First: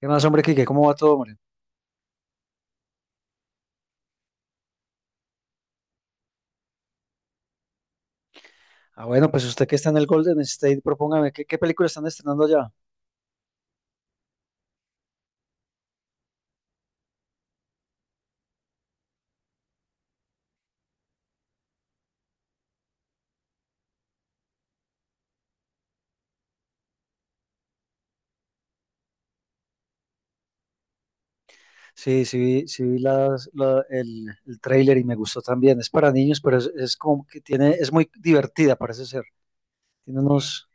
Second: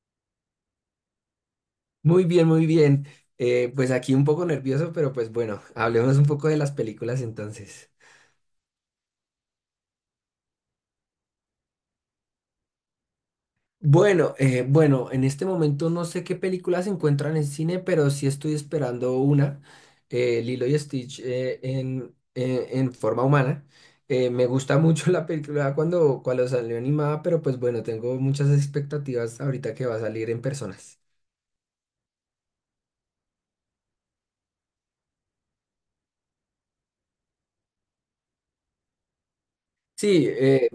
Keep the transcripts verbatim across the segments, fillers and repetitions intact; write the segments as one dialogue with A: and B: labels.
A: ¿Qué más, hombre, Kike? ¿Cómo va todo, hombre?
B: Muy bien, muy bien. Eh, pues aquí un poco nervioso, pero pues bueno, hablemos un poco de las películas entonces.
A: Ah, bueno, pues usted que está en el Golden State, propóngame, ¿qué, qué película están estrenando allá?
B: Bueno, eh, bueno, en este momento no sé qué películas se encuentran en cine, pero sí estoy esperando una, eh, Lilo y Stitch eh, en, eh, en forma humana. Eh, me gusta mucho la película cuando, cuando salió animada, pero pues bueno, tengo muchas expectativas ahorita que va a salir en personas.
A: Sí, sí, vi- sí vi las- la- el, el tráiler y me gustó también. Es para niños, pero es, es como que tiene, es muy divertida, parece ser. Tiene
B: Sí,
A: unos...
B: eh,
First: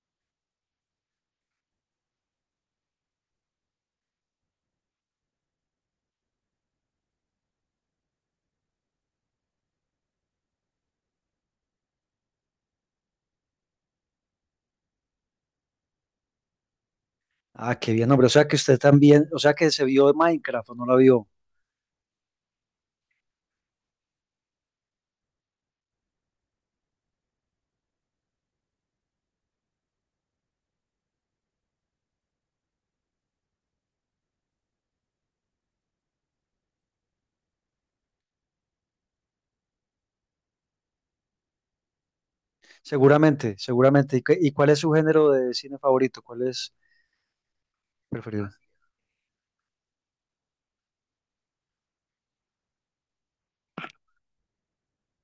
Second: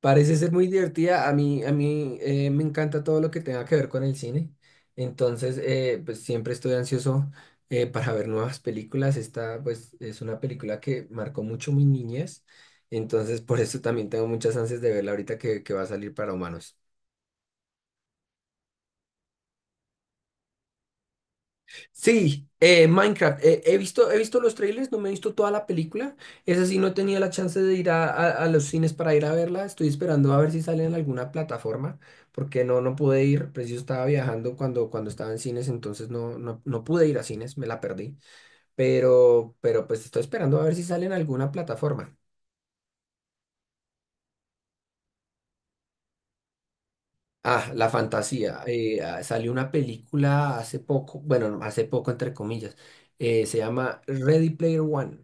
B: parece ser muy divertida. A mí, a mí eh, me encanta todo lo que tenga que ver con el cine. Entonces, eh, pues siempre estoy ansioso, eh, para ver nuevas películas. Esta, pues, es una película que marcó mucho mi niñez. Entonces, por eso también tengo muchas ansias de verla ahorita que, que va a salir para humanos.
A: Ah, qué bien, hombre. O sea que usted también, o sea que se vio de Minecraft o no la vio.
B: Sí, eh, Minecraft. Eh, he visto, he visto los trailers, no me he visto toda la película. Esa sí no tenía la chance de ir a, a- a los cines para ir a verla. Estoy esperando a ver si sale en alguna plataforma, porque no, no pude ir. Preciso estaba viajando cuando, cuando estaba en cines, entonces no, no, no pude ir a cines, me la perdí. Pero, pero pues estoy esperando a ver si sale en alguna plataforma.
A: Seguramente, seguramente. ¿Y, qué- y cuál es su género de cine favorito? ¿Cuál es
B: Ah, la
A: preferido?
B: fantasía. Eh, ah, salió una película hace poco, bueno, no, hace poco entre comillas, eh, se llama Ready Player One.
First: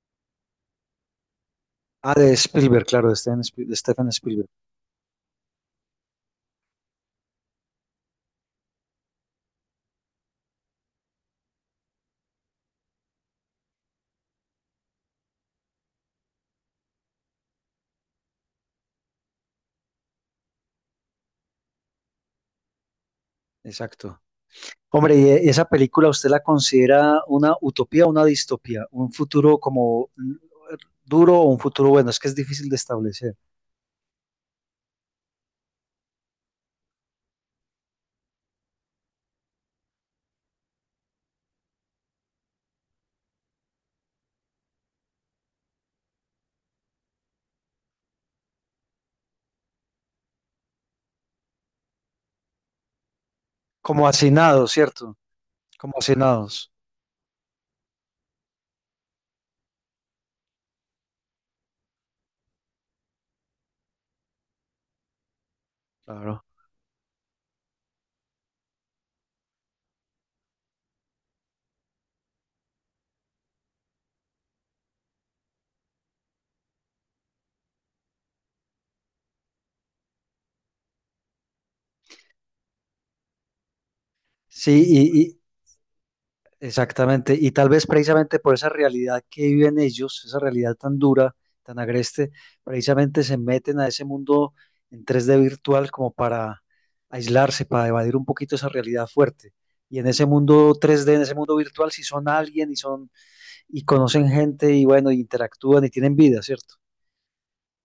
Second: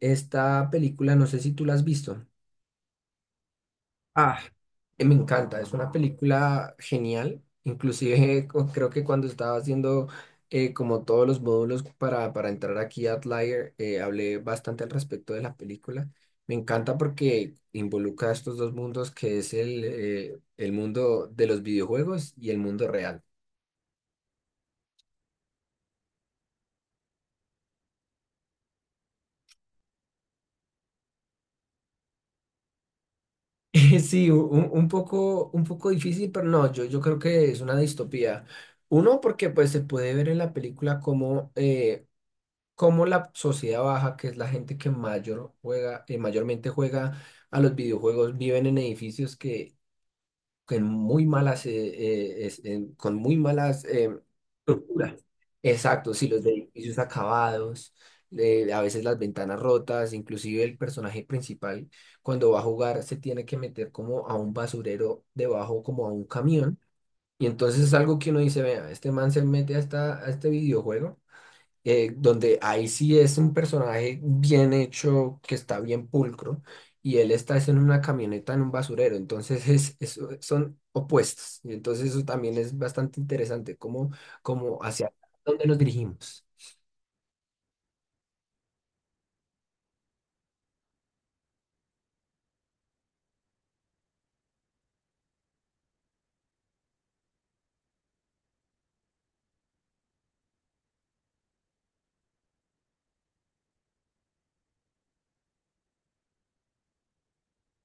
B: Esta película, no sé si tú la has
A: Ah,
B: visto.
A: de Spielberg, claro, de Steven Spiel- de Stephen
B: Ah,
A: Spielberg.
B: eh, me encanta, es una película genial. Inclusive cu- creo que cuando estaba haciendo, eh, como todos los módulos para, para entrar aquí a Outlier, eh, hablé bastante al respecto de la película. Me encanta porque involucra estos dos mundos que es el, eh, el mundo de los videojuegos y el mundo real.
A: Exacto. Hombre, ¿y e, esa película usted la considera una utopía o una distopía? ¿Un futuro como mm, duro o un futuro bueno? Es que es difícil de establecer.
B: Sí, u- un, un poco, un poco difícil, pero no, yo, yo creo que es una distopía. Uno, porque pues se puede ver en la película como cómo la sociedad baja, que es la gente que mayor juega, eh, mayormente juega a los videojuegos, viven en edificios que con muy malas, eh, eh, es- en- con muy malas,
A: Como
B: eh,
A: hacinados, ¿cierto?
B: estructuras.
A: Como
B: Exacto, sí, los
A: hacinados.
B: edificios acabados, eh, a veces las ventanas rotas, inclusive el personaje principal cuando va a jugar se tiene que meter como a un basurero debajo, como a un
A: Claro.
B: camión. Y entonces es algo que uno dice, vea, este man se mete a, esta- a este videojuego, eh, donde ahí sí es un personaje bien hecho, que está bien pulcro, y él está es en una camioneta en un basurero, entonces es, es- son opuestos, y entonces eso también es bastante interesante, cómo,
A: Sí,
B: cómo hacia
A: y, y-
B: dónde nos dirigimos.
A: exactamente. Y tal vez precisamente por esa realidad que viven ellos, esa realidad tan dura, tan agreste, precisamente se meten a ese mundo en tres D virtual como para aislarse, para evadir un poquito esa realidad fuerte. Y en ese mundo tres D, en ese mundo virtual, si son alguien y son y conocen gente y bueno, interactúan y tienen vida, ¿cierto?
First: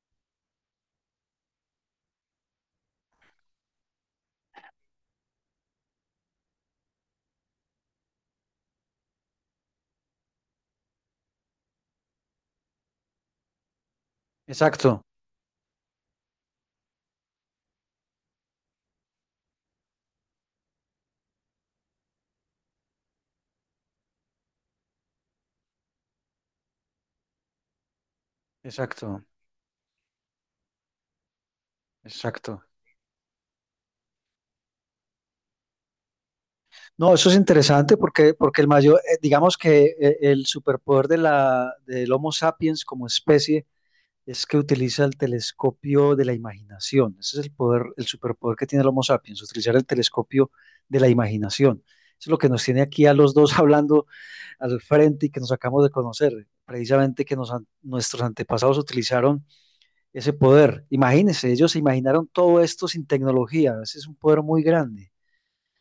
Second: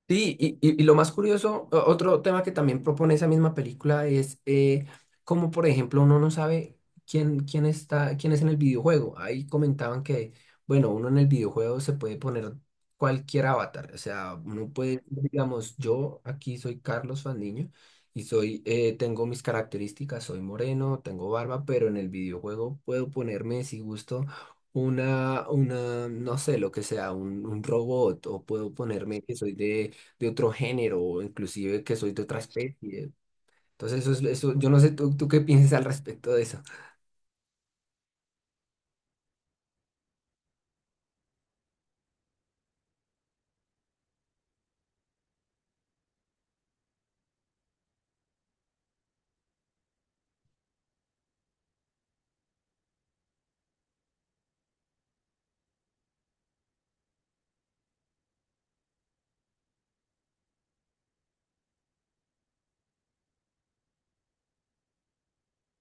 B: Sí, y, y- y lo más curioso, o- otro tema que también propone esa misma película es, eh, cómo, por ejemplo, uno no sabe quién, quién está, quién es en el videojuego. Ahí comentaban que, bueno, uno en el videojuego se puede poner cualquier avatar. O sea, uno
A: Exacto,
B: puede, digamos, yo aquí soy Carlos Fandiño y soy, eh, tengo mis características, soy moreno, tengo barba, pero en el videojuego puedo ponerme, si gusto, una, una, no sé, lo que sea, un, un robot, o puedo ponerme
A: exacto,
B: que soy de de otro género o inclusive que soy de otra, pues,
A: exacto.
B: especie. Entonces, eso es, eso, yo no sé tú, tú qué piensas al respecto de eso.
A: No, eso es interesante porque, porque el mayor, eh, digamos que eh, el superpoder de la, del Homo sapiens como especie es que utiliza el telescopio de la imaginación. Ese es el poder, el superpoder que tiene el Homo sapiens, utilizar el telescopio de la imaginación. Eso es lo que nos tiene aquí a los dos hablando al frente y que nos acabamos de conocer. Precisamente que nos an- nuestros antepasados utilizaron ese poder. Imagínense, ellos se imaginaron todo esto sin tecnología, ese es un poder muy grande.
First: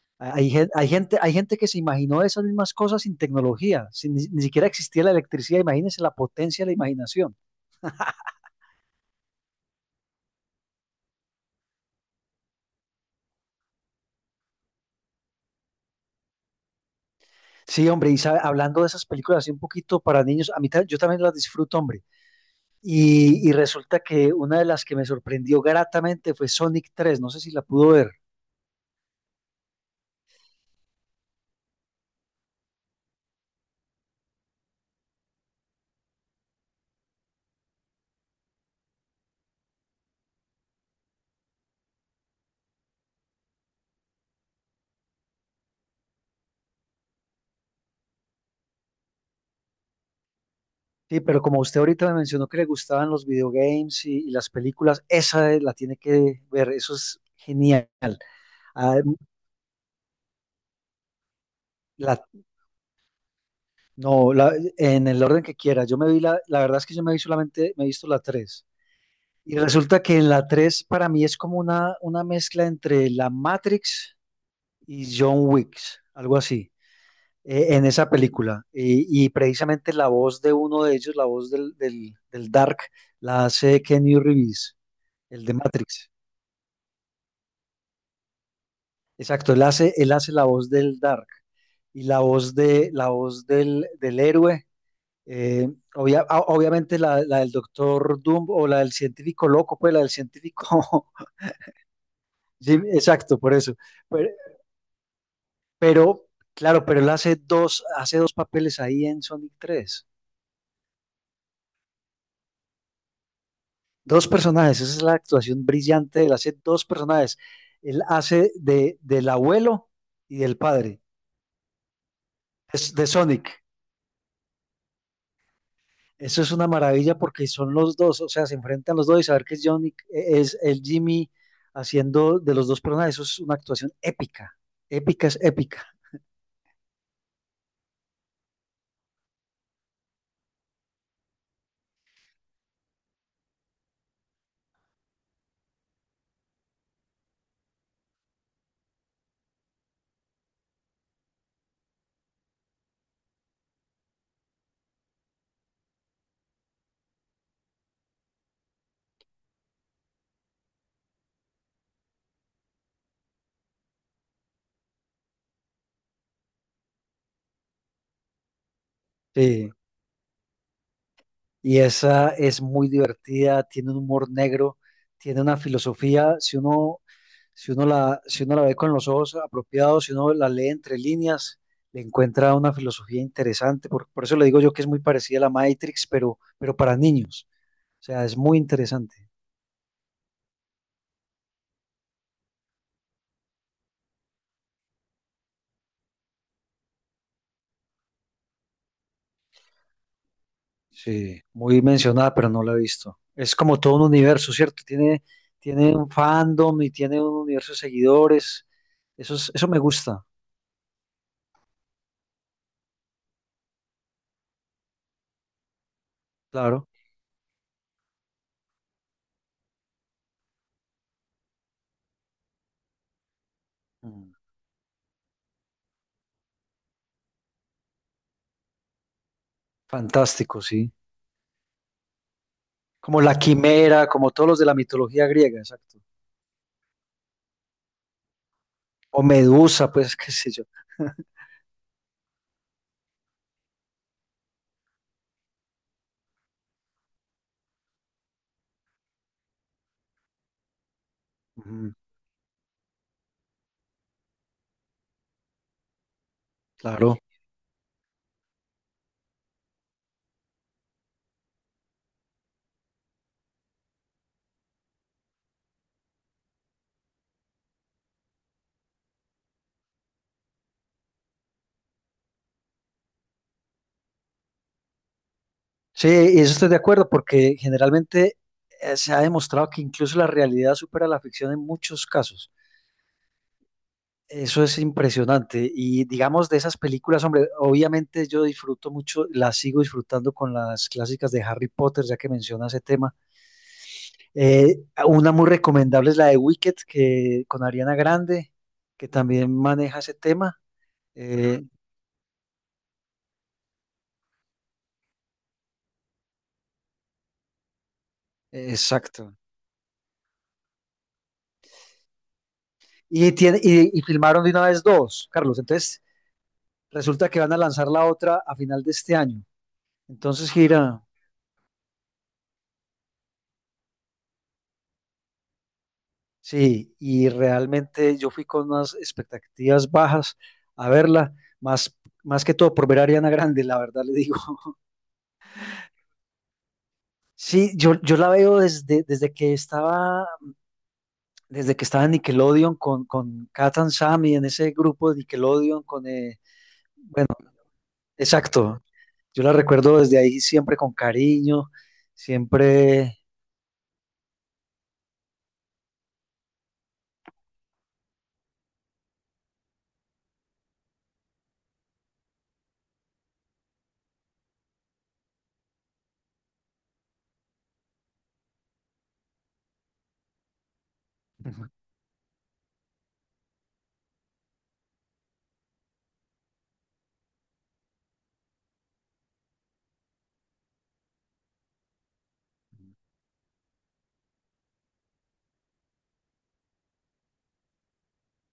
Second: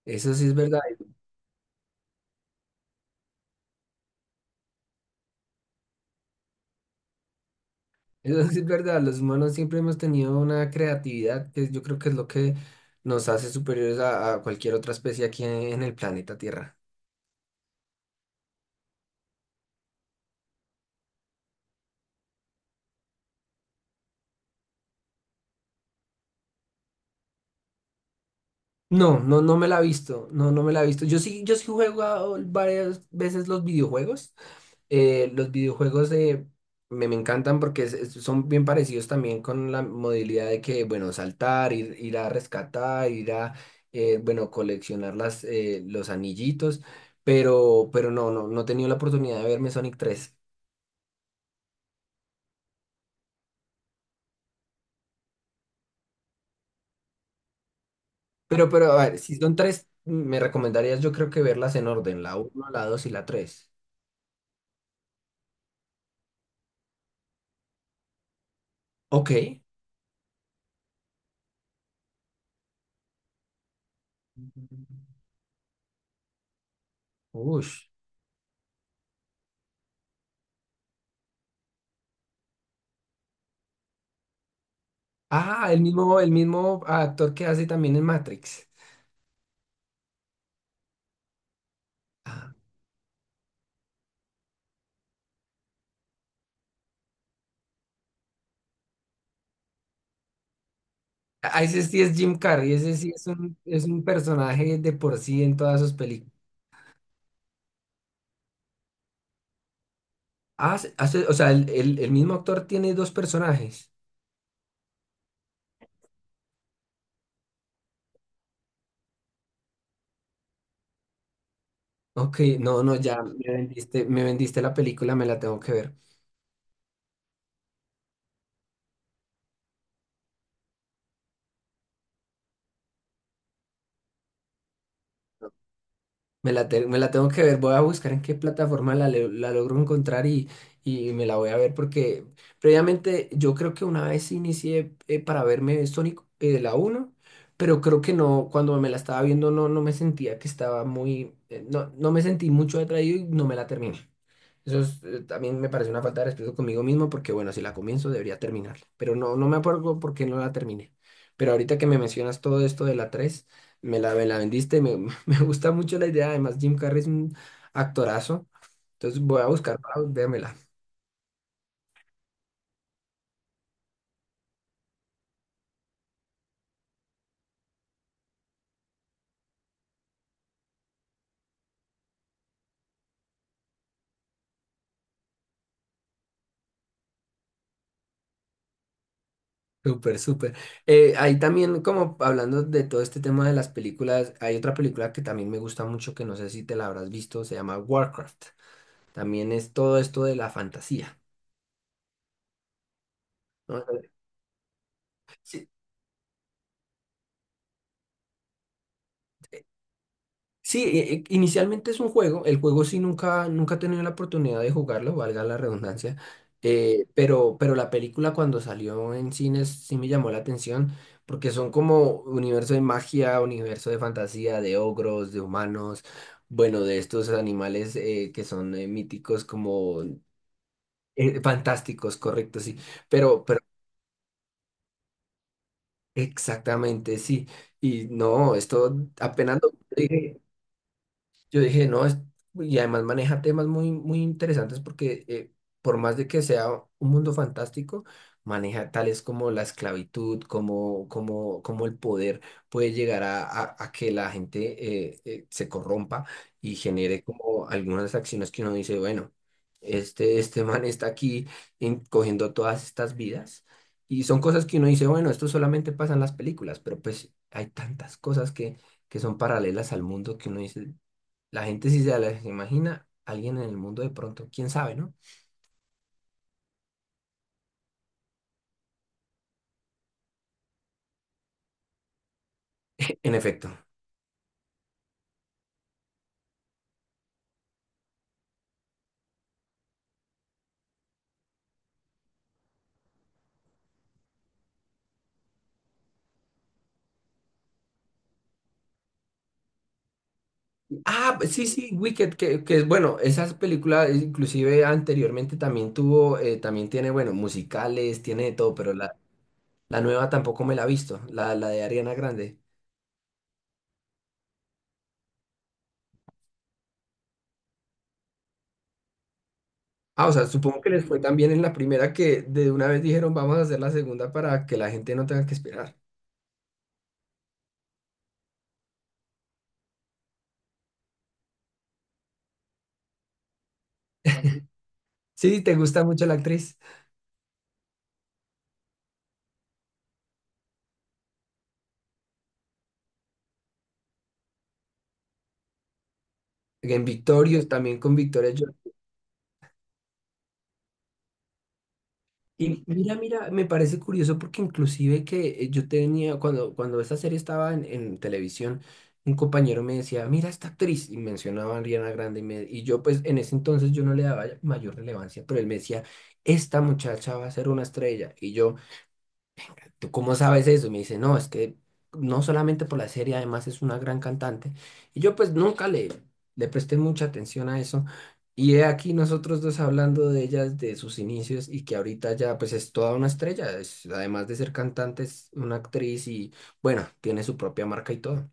B: Eso sí
A: Hay,
B: es
A: gen-
B: verdad,
A: hay gente, hay gente que se imaginó esas mismas cosas sin tecnología, sin, ni, ni siquiera existía la electricidad, imagínense la potencia de la imaginación.
B: eso sí es verdad. Los humanos siempre hemos tenido una creatividad que yo creo que es lo que nos hace superiores a, a cualquier otra especie aquí en el planeta Tierra.
A: Sí, hombre, y sabe, hablando de esas películas así un poquito para niños, a mí ta- yo también las disfruto, hombre. Y, y resulta que una de las que me sorprendió gratamente fue Sonic tres, no sé si la pudo ver.
B: No, no, no me la he visto. No, no me la he visto. Yo sí, yo sí he jugado varias veces los videojuegos. eh, los videojuegos eh, me, me encantan porque es- es- son bien parecidos también con la modalidad de que, bueno, saltar, ir, ir a rescatar, ir a, eh, bueno, coleccionar las, eh, los anillitos, pero, pero no, no, no he tenido la oportunidad de verme Sonic tres.
A: Sí, pero como usted ahorita me mencionó que le gustaban los videogames y, y las películas, esa eh, la tiene que ver, eso es genial.
B: Pero, pero,
A: Ah,
B: a
A: mm,
B: ver, si son tres, me recomendarías yo creo que verlas en
A: la-
B: orden, la uno, la dos y la tres.
A: no, la- en el orden que quiera. Yo me vi la, la verdad es que yo me vi solamente, me he visto la tres.
B: Ok.
A: Y resulta que en la tres para mí es como una, una mezcla entre la Matrix y John Wick, algo así,
B: Uy.
A: eh, en esa película. Y, y precisamente la voz de uno de ellos, la voz del, del, del Dark, la hace Kenny Reeves, el de
B: Ah, el
A: Matrix.
B: mismo, el mismo actor que hace también en Matrix.
A: Exacto, él hace, él hace la voz del Dark. Y la
B: Ah,
A: voz de, la voz del, del héroe. Eh, obvia- a- obviamente la, la del Doctor Doom o la del científico loco, pues la del científico.
B: ah, ese sí es Jim Carrey,
A: Jim,
B: ese sí es
A: exacto, por
B: un,
A: eso.
B: es un
A: Pero,
B: personaje de por sí en todas sus
A: pero,
B: películas.
A: claro, pero él hace dos, hace dos papeles ahí en Sonic tres.
B: Ah, se- hace- o sea, el, el- el mismo actor tiene dos personajes.
A: Dos personajes, esa es la actuación brillante de él, hace dos personajes. Él hace de, del abuelo y del padre,
B: Ok, no,
A: es
B: no,
A: de
B: ya me
A: Sonic.
B: vendiste, me vendiste la película, me la tengo que ver.
A: Eso es una maravilla porque son los dos, o sea, se enfrentan los dos y saber que es Johnny, e-, es el Jimmy haciendo de los dos personajes, eso es una actuación épica, épica es épica.
B: Me la, te- me la tengo que ver, voy a buscar en qué plataforma la, le- la logro encontrar, y, y me la voy a ver porque previamente yo creo que una vez inicié, eh, para verme Sonic, eh, la uno, pero creo que no, cuando me la estaba viendo no, no me sentía que estaba muy, eh, no, no me sentí mucho atraído y no me la terminé. Eso es, eh, también me parece una falta de respeto conmigo mismo porque, bueno, si la comienzo debería terminarla. Pero no, no me acuerdo por qué no la terminé. Pero ahorita que me mencionas todo esto de la tres me la, me la vendiste, me, me gusta mucho la idea. Además, Jim Carrey es un actorazo. Entonces voy a
A: Sí.
B: buscar para véamela.
A: Y esa es muy divertida, tiene un humor negro, tiene una filosofía, si uno, si uno la, si uno la ve con los ojos apropiados, si uno la lee entre líneas, le encuentra una filosofía interesante, por, por eso le digo yo que es muy parecida a la Matrix, pero, pero para niños, o sea, es muy interesante.
B: Súper, súper. Eh, ahí también, como hablando de todo este tema de las películas, hay otra película que también me gusta mucho, que no sé si te la habrás visto, se llama Warcraft. También es todo esto de la fantasía,
A: Sí, muy mencionada, pero no la he visto. Es como
B: ¿no?
A: todo un universo, ¿cierto? Tiene, tiene un fandom y tiene un universo de seguidores. Eso es- eso me gusta,
B: Sí, eh, eh, inicialmente es un juego, el juego sí nunca, nunca he tenido la oportunidad de jugarlo, valga la redundancia,
A: claro.
B: eh, pero, pero la película cuando salió en cines sí me llamó la atención porque son como universo de magia, universo de
A: Mm,
B: fantasía, de ogros, de humanos, bueno, de estos animales, eh, que son, eh, míticos como,
A: fantástico, sí.
B: eh, fantásticos, correcto, sí,
A: Como la
B: pero, pero
A: quimera, como todos los de la mitología griega, exacto.
B: exactamente, sí, y no, esto
A: O
B: apenas lo-
A: Medusa, pues, qué
B: eh,
A: sé yo.
B: yo dije, no, es, y además maneja temas muy, muy interesantes porque, eh, por más de que sea un mundo fantástico, maneja tales como la esclavitud, como, como, como
A: Ujú,
B: el poder puede llegar a, a- a que la gente, eh, eh, se corrompa y
A: claro.
B: genere como algunas acciones que uno dice, bueno, este, este man está aquí en- cogiendo todas estas vidas. Y son cosas que uno dice, bueno, esto solamente pasa en las películas, pero pues hay tantas cosas que, que son paralelas al mundo que uno dice. La gente sí se las imagina, alguien en el mundo de pronto, quién sabe, ¿no?
A: Sí, y eso estoy de acuerdo, porque generalmente eh, se ha demostrado que incluso la realidad supera la ficción en muchos casos.
B: En efecto.
A: Eso es impresionante. Y digamos de esas películas, hombre, obviamente yo disfruto mucho, las sigo disfrutando con las clásicas de Harry Potter, ya que menciona ese tema. Eh, una muy recomendable es la de Wicked, que con Ariana Grande, que también maneja ese tema.
B: Ah, pues
A: Eh,
B: sí, sí, Wicked, que, que es bueno, esas películas, eh, inclusive anteriormente también tuvo, eh, también tiene, bueno, musicales, tiene de todo, pero la,
A: exacto.
B: la nueva tampoco me la he visto, la, la de Ariana Grande.
A: Y, tiene, y, y filmaron de una vez dos, Carlos. Entonces, resulta que van a lanzar la otra a final de este año.
B: Ah, o sea,
A: Entonces,
B: supongo que
A: gira,
B: les fue tan bien en la primera que de una vez dijeron, vamos a hacer la segunda para que la gente no tenga que esperar.
A: sí, y realmente yo fui con unas expectativas bajas a verla, más, más que todo por ver a Ariana Grande, la verdad le digo.
B: Sí, te gusta mucho la actriz.
A: Sí, yo, yo la veo desde, desde que estaba, desde que estaba en Nickelodeon con, con Kat and Sammy, en ese grupo de Nickelodeon con eh,
B: En Victorious, también con Victoria.
A: exacto. Yo la recuerdo desde ahí siempre con cariño,
B: Y mira,
A: siempre.
B: mira, me parece curioso porque inclusive que, eh, yo tenía, cuando, cuando esta serie estaba en, en televisión, un compañero me decía, mira esta actriz, y mencionaba a Ariana Grande, y, me- y yo pues en ese entonces yo no le daba mayor relevancia, pero él me decía, esta muchacha va a ser una estrella, y yo... ¿Tú cómo sabes eso? Y me dice, no, es que no solamente por la serie, además es una gran cantante. Y yo pues nunca le, le presté mucha atención a eso. Y he aquí nosotros dos hablando de ellas, de sus inicios y que ahorita ya pues es toda una estrella. Es- además de ser cantante, es una actriz y bueno, tiene su propia marca y todo.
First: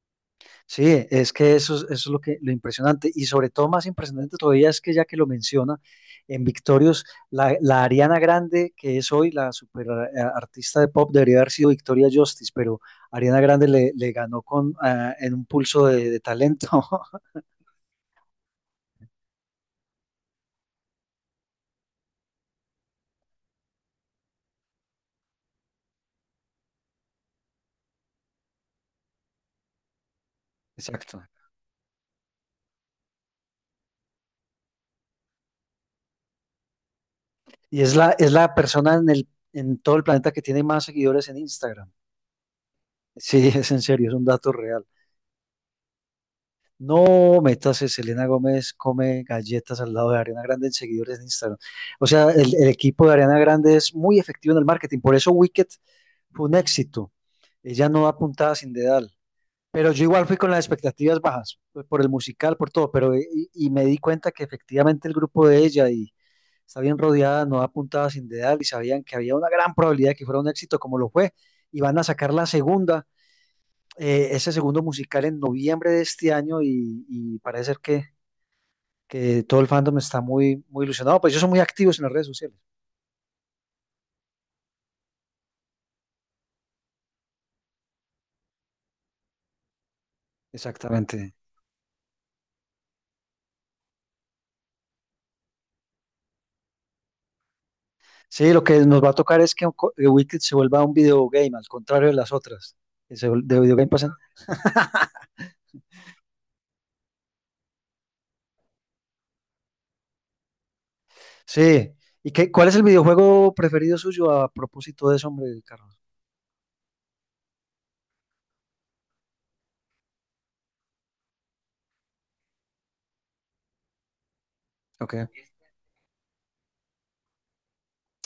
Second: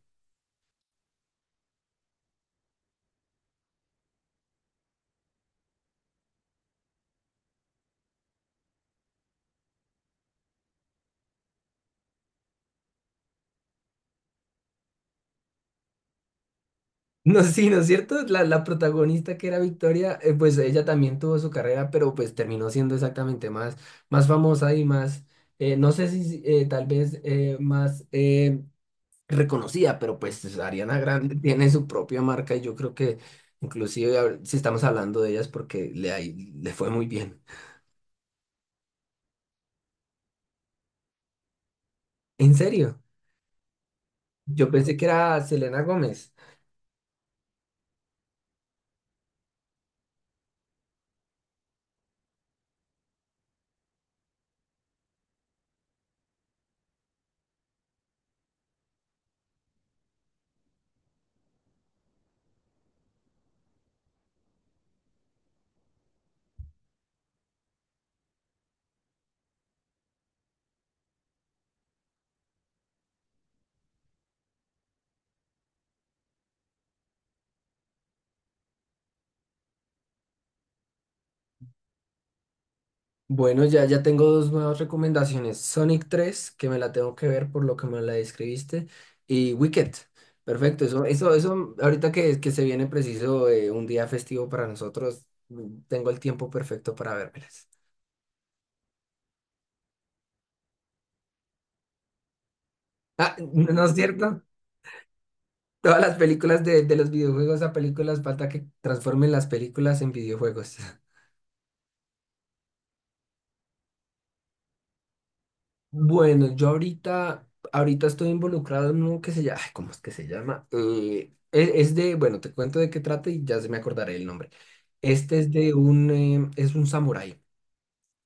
A: Sí, es que eso, es- eso es lo que lo impresionante y sobre todo más impresionante todavía es que ya que lo menciona en Victorious, la, la Ariana Grande que es hoy la super eh, artista de pop debería haber sido Victoria Justice, pero Ariana Grande le, le ganó con ah, en un pulso de, de talento.
B: No, sí, ¿no es cierto? La, la protagonista que era Victoria, eh, pues ella también tuvo su carrera, pero pues terminó siendo exactamente más, más famosa y más, eh, no sé si si, eh, tal vez eh, más eh, reconocida, pero pues Ariana
A: Exacto.
B: Grande tiene su propia marca y yo creo que inclusive a- si estamos hablando de ellas porque le, ha i- le fue muy bien.
A: Y es la es la persona en el en todo el planeta que tiene más seguidores en Instagram.
B: En serio,
A: Sí, es en serio, es un dato
B: yo
A: real.
B: pensé que era Selena Gómez.
A: No, métase, Selena Gómez come galletas al lado de Ariana Grande en seguidores de Instagram. O sea, el, el equipo de Ariana Grande es muy efectivo en el marketing, por eso Wicked fue un éxito. Ella no da puntada sin dedal, pero yo igual fui con las expectativas bajas, pues, por el musical, por todo, pero y, y me di cuenta que efectivamente el grupo de ella y está bien rodeada, no da puntada sin dedal y sabían que había una gran probabilidad de que fuera un éxito como lo fue y van a sacar la segunda eh, ese segundo musical en noviembre de este año y, y parece ser que, que todo el fandom está muy, muy ilusionado, pues ellos son muy activos en las redes sociales.
B: Bueno, ya, ya tengo dos nuevas recomendaciones. Sonic tres, que me la tengo que ver por lo que me la describiste, y Wicked. Perfecto, eso,
A: Exactamente.
B: eso, eso, ahorita que, que se viene preciso, eh, un día festivo para nosotros, mm, tengo el tiempo perfecto para vérmelas.
A: Sí, lo que nos va a tocar es que co- eh, Wicked se vuelva un videogame, al contrario de las otras. Que se
B: Ah,
A: vuel- de
B: ¿no no
A: videogame
B: es
A: pasan.
B: cierto? Todas las películas de, de los videojuegos a películas, falta que transformen las películas en videojuegos.
A: Sí. ¿Y qué, cuál es el videojuego preferido suyo a propósito de eso, hombre, Carlos?
B: Bueno, yo ahorita, ahorita estoy involucrado en uno que se llama, ay, ¿cómo es que se llama? Eh, es, es de, bueno, te cuento de qué trata y ya se me acordaré el nombre.
A: Ok.
B: Este es de un, eh, es un samurái.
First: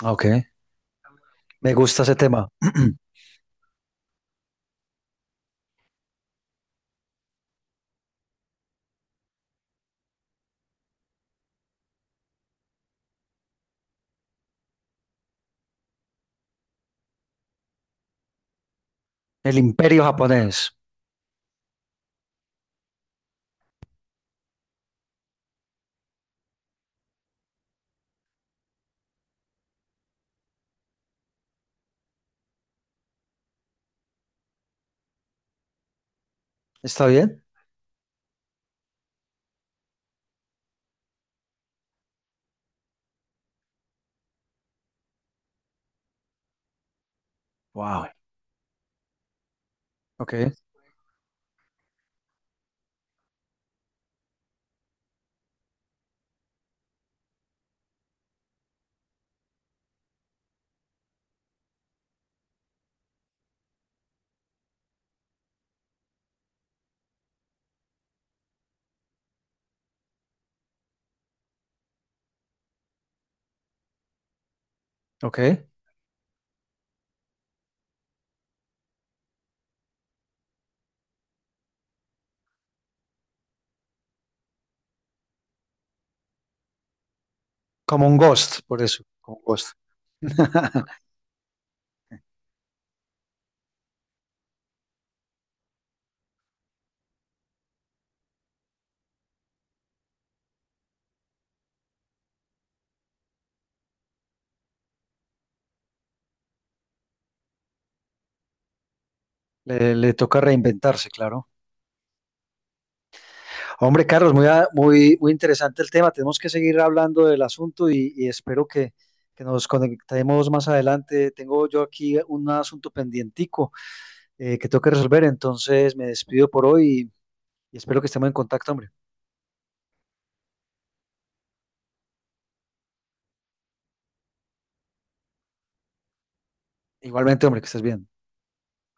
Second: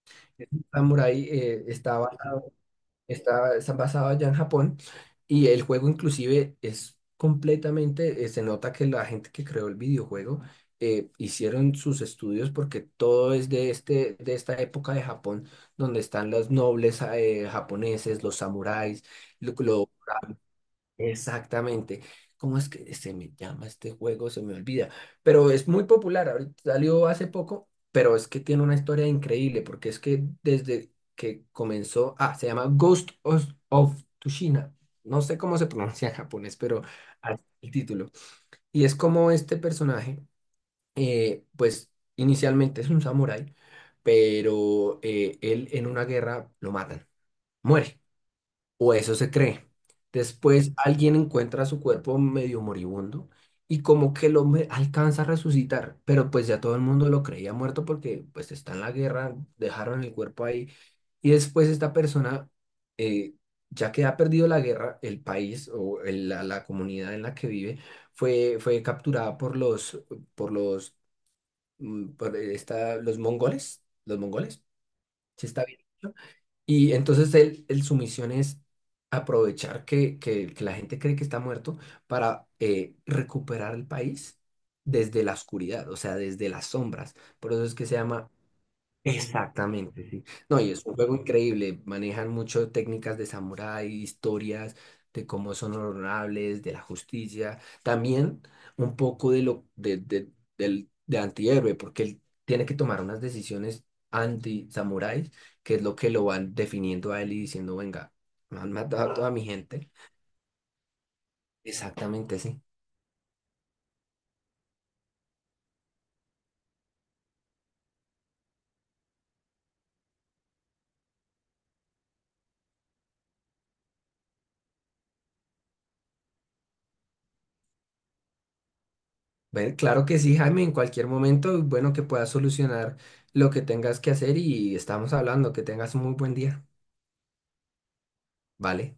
A: Ok.
B: Es un samurái, eh,
A: Me gusta
B: estaba.
A: ese tema.
B: Está, está basado allá en Japón y el juego inclusive es completamente, eh, se nota que la gente que creó el videojuego, eh, hicieron sus estudios porque todo es de, este, de esta época de Japón donde están los nobles, eh, japoneses, los samuráis, lo,
A: El
B: lo-
A: Imperio Japonés.
B: Exactamente. ¿Cómo es que se me llama este juego? Se me olvida. Pero es muy popular. Ahorita salió hace poco, pero es que tiene una historia increíble porque es que desde que comenzó, ah, se llama Ghost of, of Tsushima. No sé cómo se pronuncia en japonés, pero
A: ¿Está
B: así
A: bien?
B: es el título. Y es como este personaje, eh, pues inicialmente es un samurái, pero eh, él en una guerra lo matan, muere
A: Wow.
B: o eso se cree.
A: Ok.
B: Después alguien encuentra su cuerpo medio moribundo y como que lo hombre alcanza a resucitar, pero pues ya todo el mundo lo creía muerto porque pues está en la guerra, dejaron el cuerpo ahí y después esta persona, eh, ya que ha perdido la guerra, el país o el- la, la comunidad en la que vive, fue, fue capturada por los, por los, mm, por esta, los mongoles, los mongoles,
A: Ok.
B: ¿sí está bien? Y entonces él, él- su misión es aprovechar que, que- que la gente cree que está muerto para, eh, recuperar el país desde la oscuridad, o sea, desde las sombras. Por eso es que se
A: Como un
B: llama.
A: Ghost, por eso. Como un Ghost.
B: Exactamente, sí. No, y es un juego increíble. Manejan mucho técnicas de samurái, historias de cómo son honorables, de la justicia. También un poco de lo de, de, del, de antihéroe, porque él tiene que tomar unas decisiones anti-samuráis, que es lo que lo van definiendo a él y diciendo, venga, me han matado a toda mi gente.
A: Le, le toca reinventarse, claro.
B: Exactamente, sí.
A: Hombre, Carlos, muy, a- muy, muy interesante el tema. Tenemos que seguir hablando del asunto y, y espero que, que nos conectemos más adelante. Tengo yo aquí un asunto pendientico eh, que tengo que resolver, entonces me despido por hoy y, y espero que estemos en contacto, hombre.
B: Bueno, claro que sí, Jaime, en cualquier momento, bueno, que puedas solucionar lo que tengas que hacer y estamos hablando, que tengas un muy buen día.
A: Igualmente, hombre, que estés bien.
B: ¿Vale?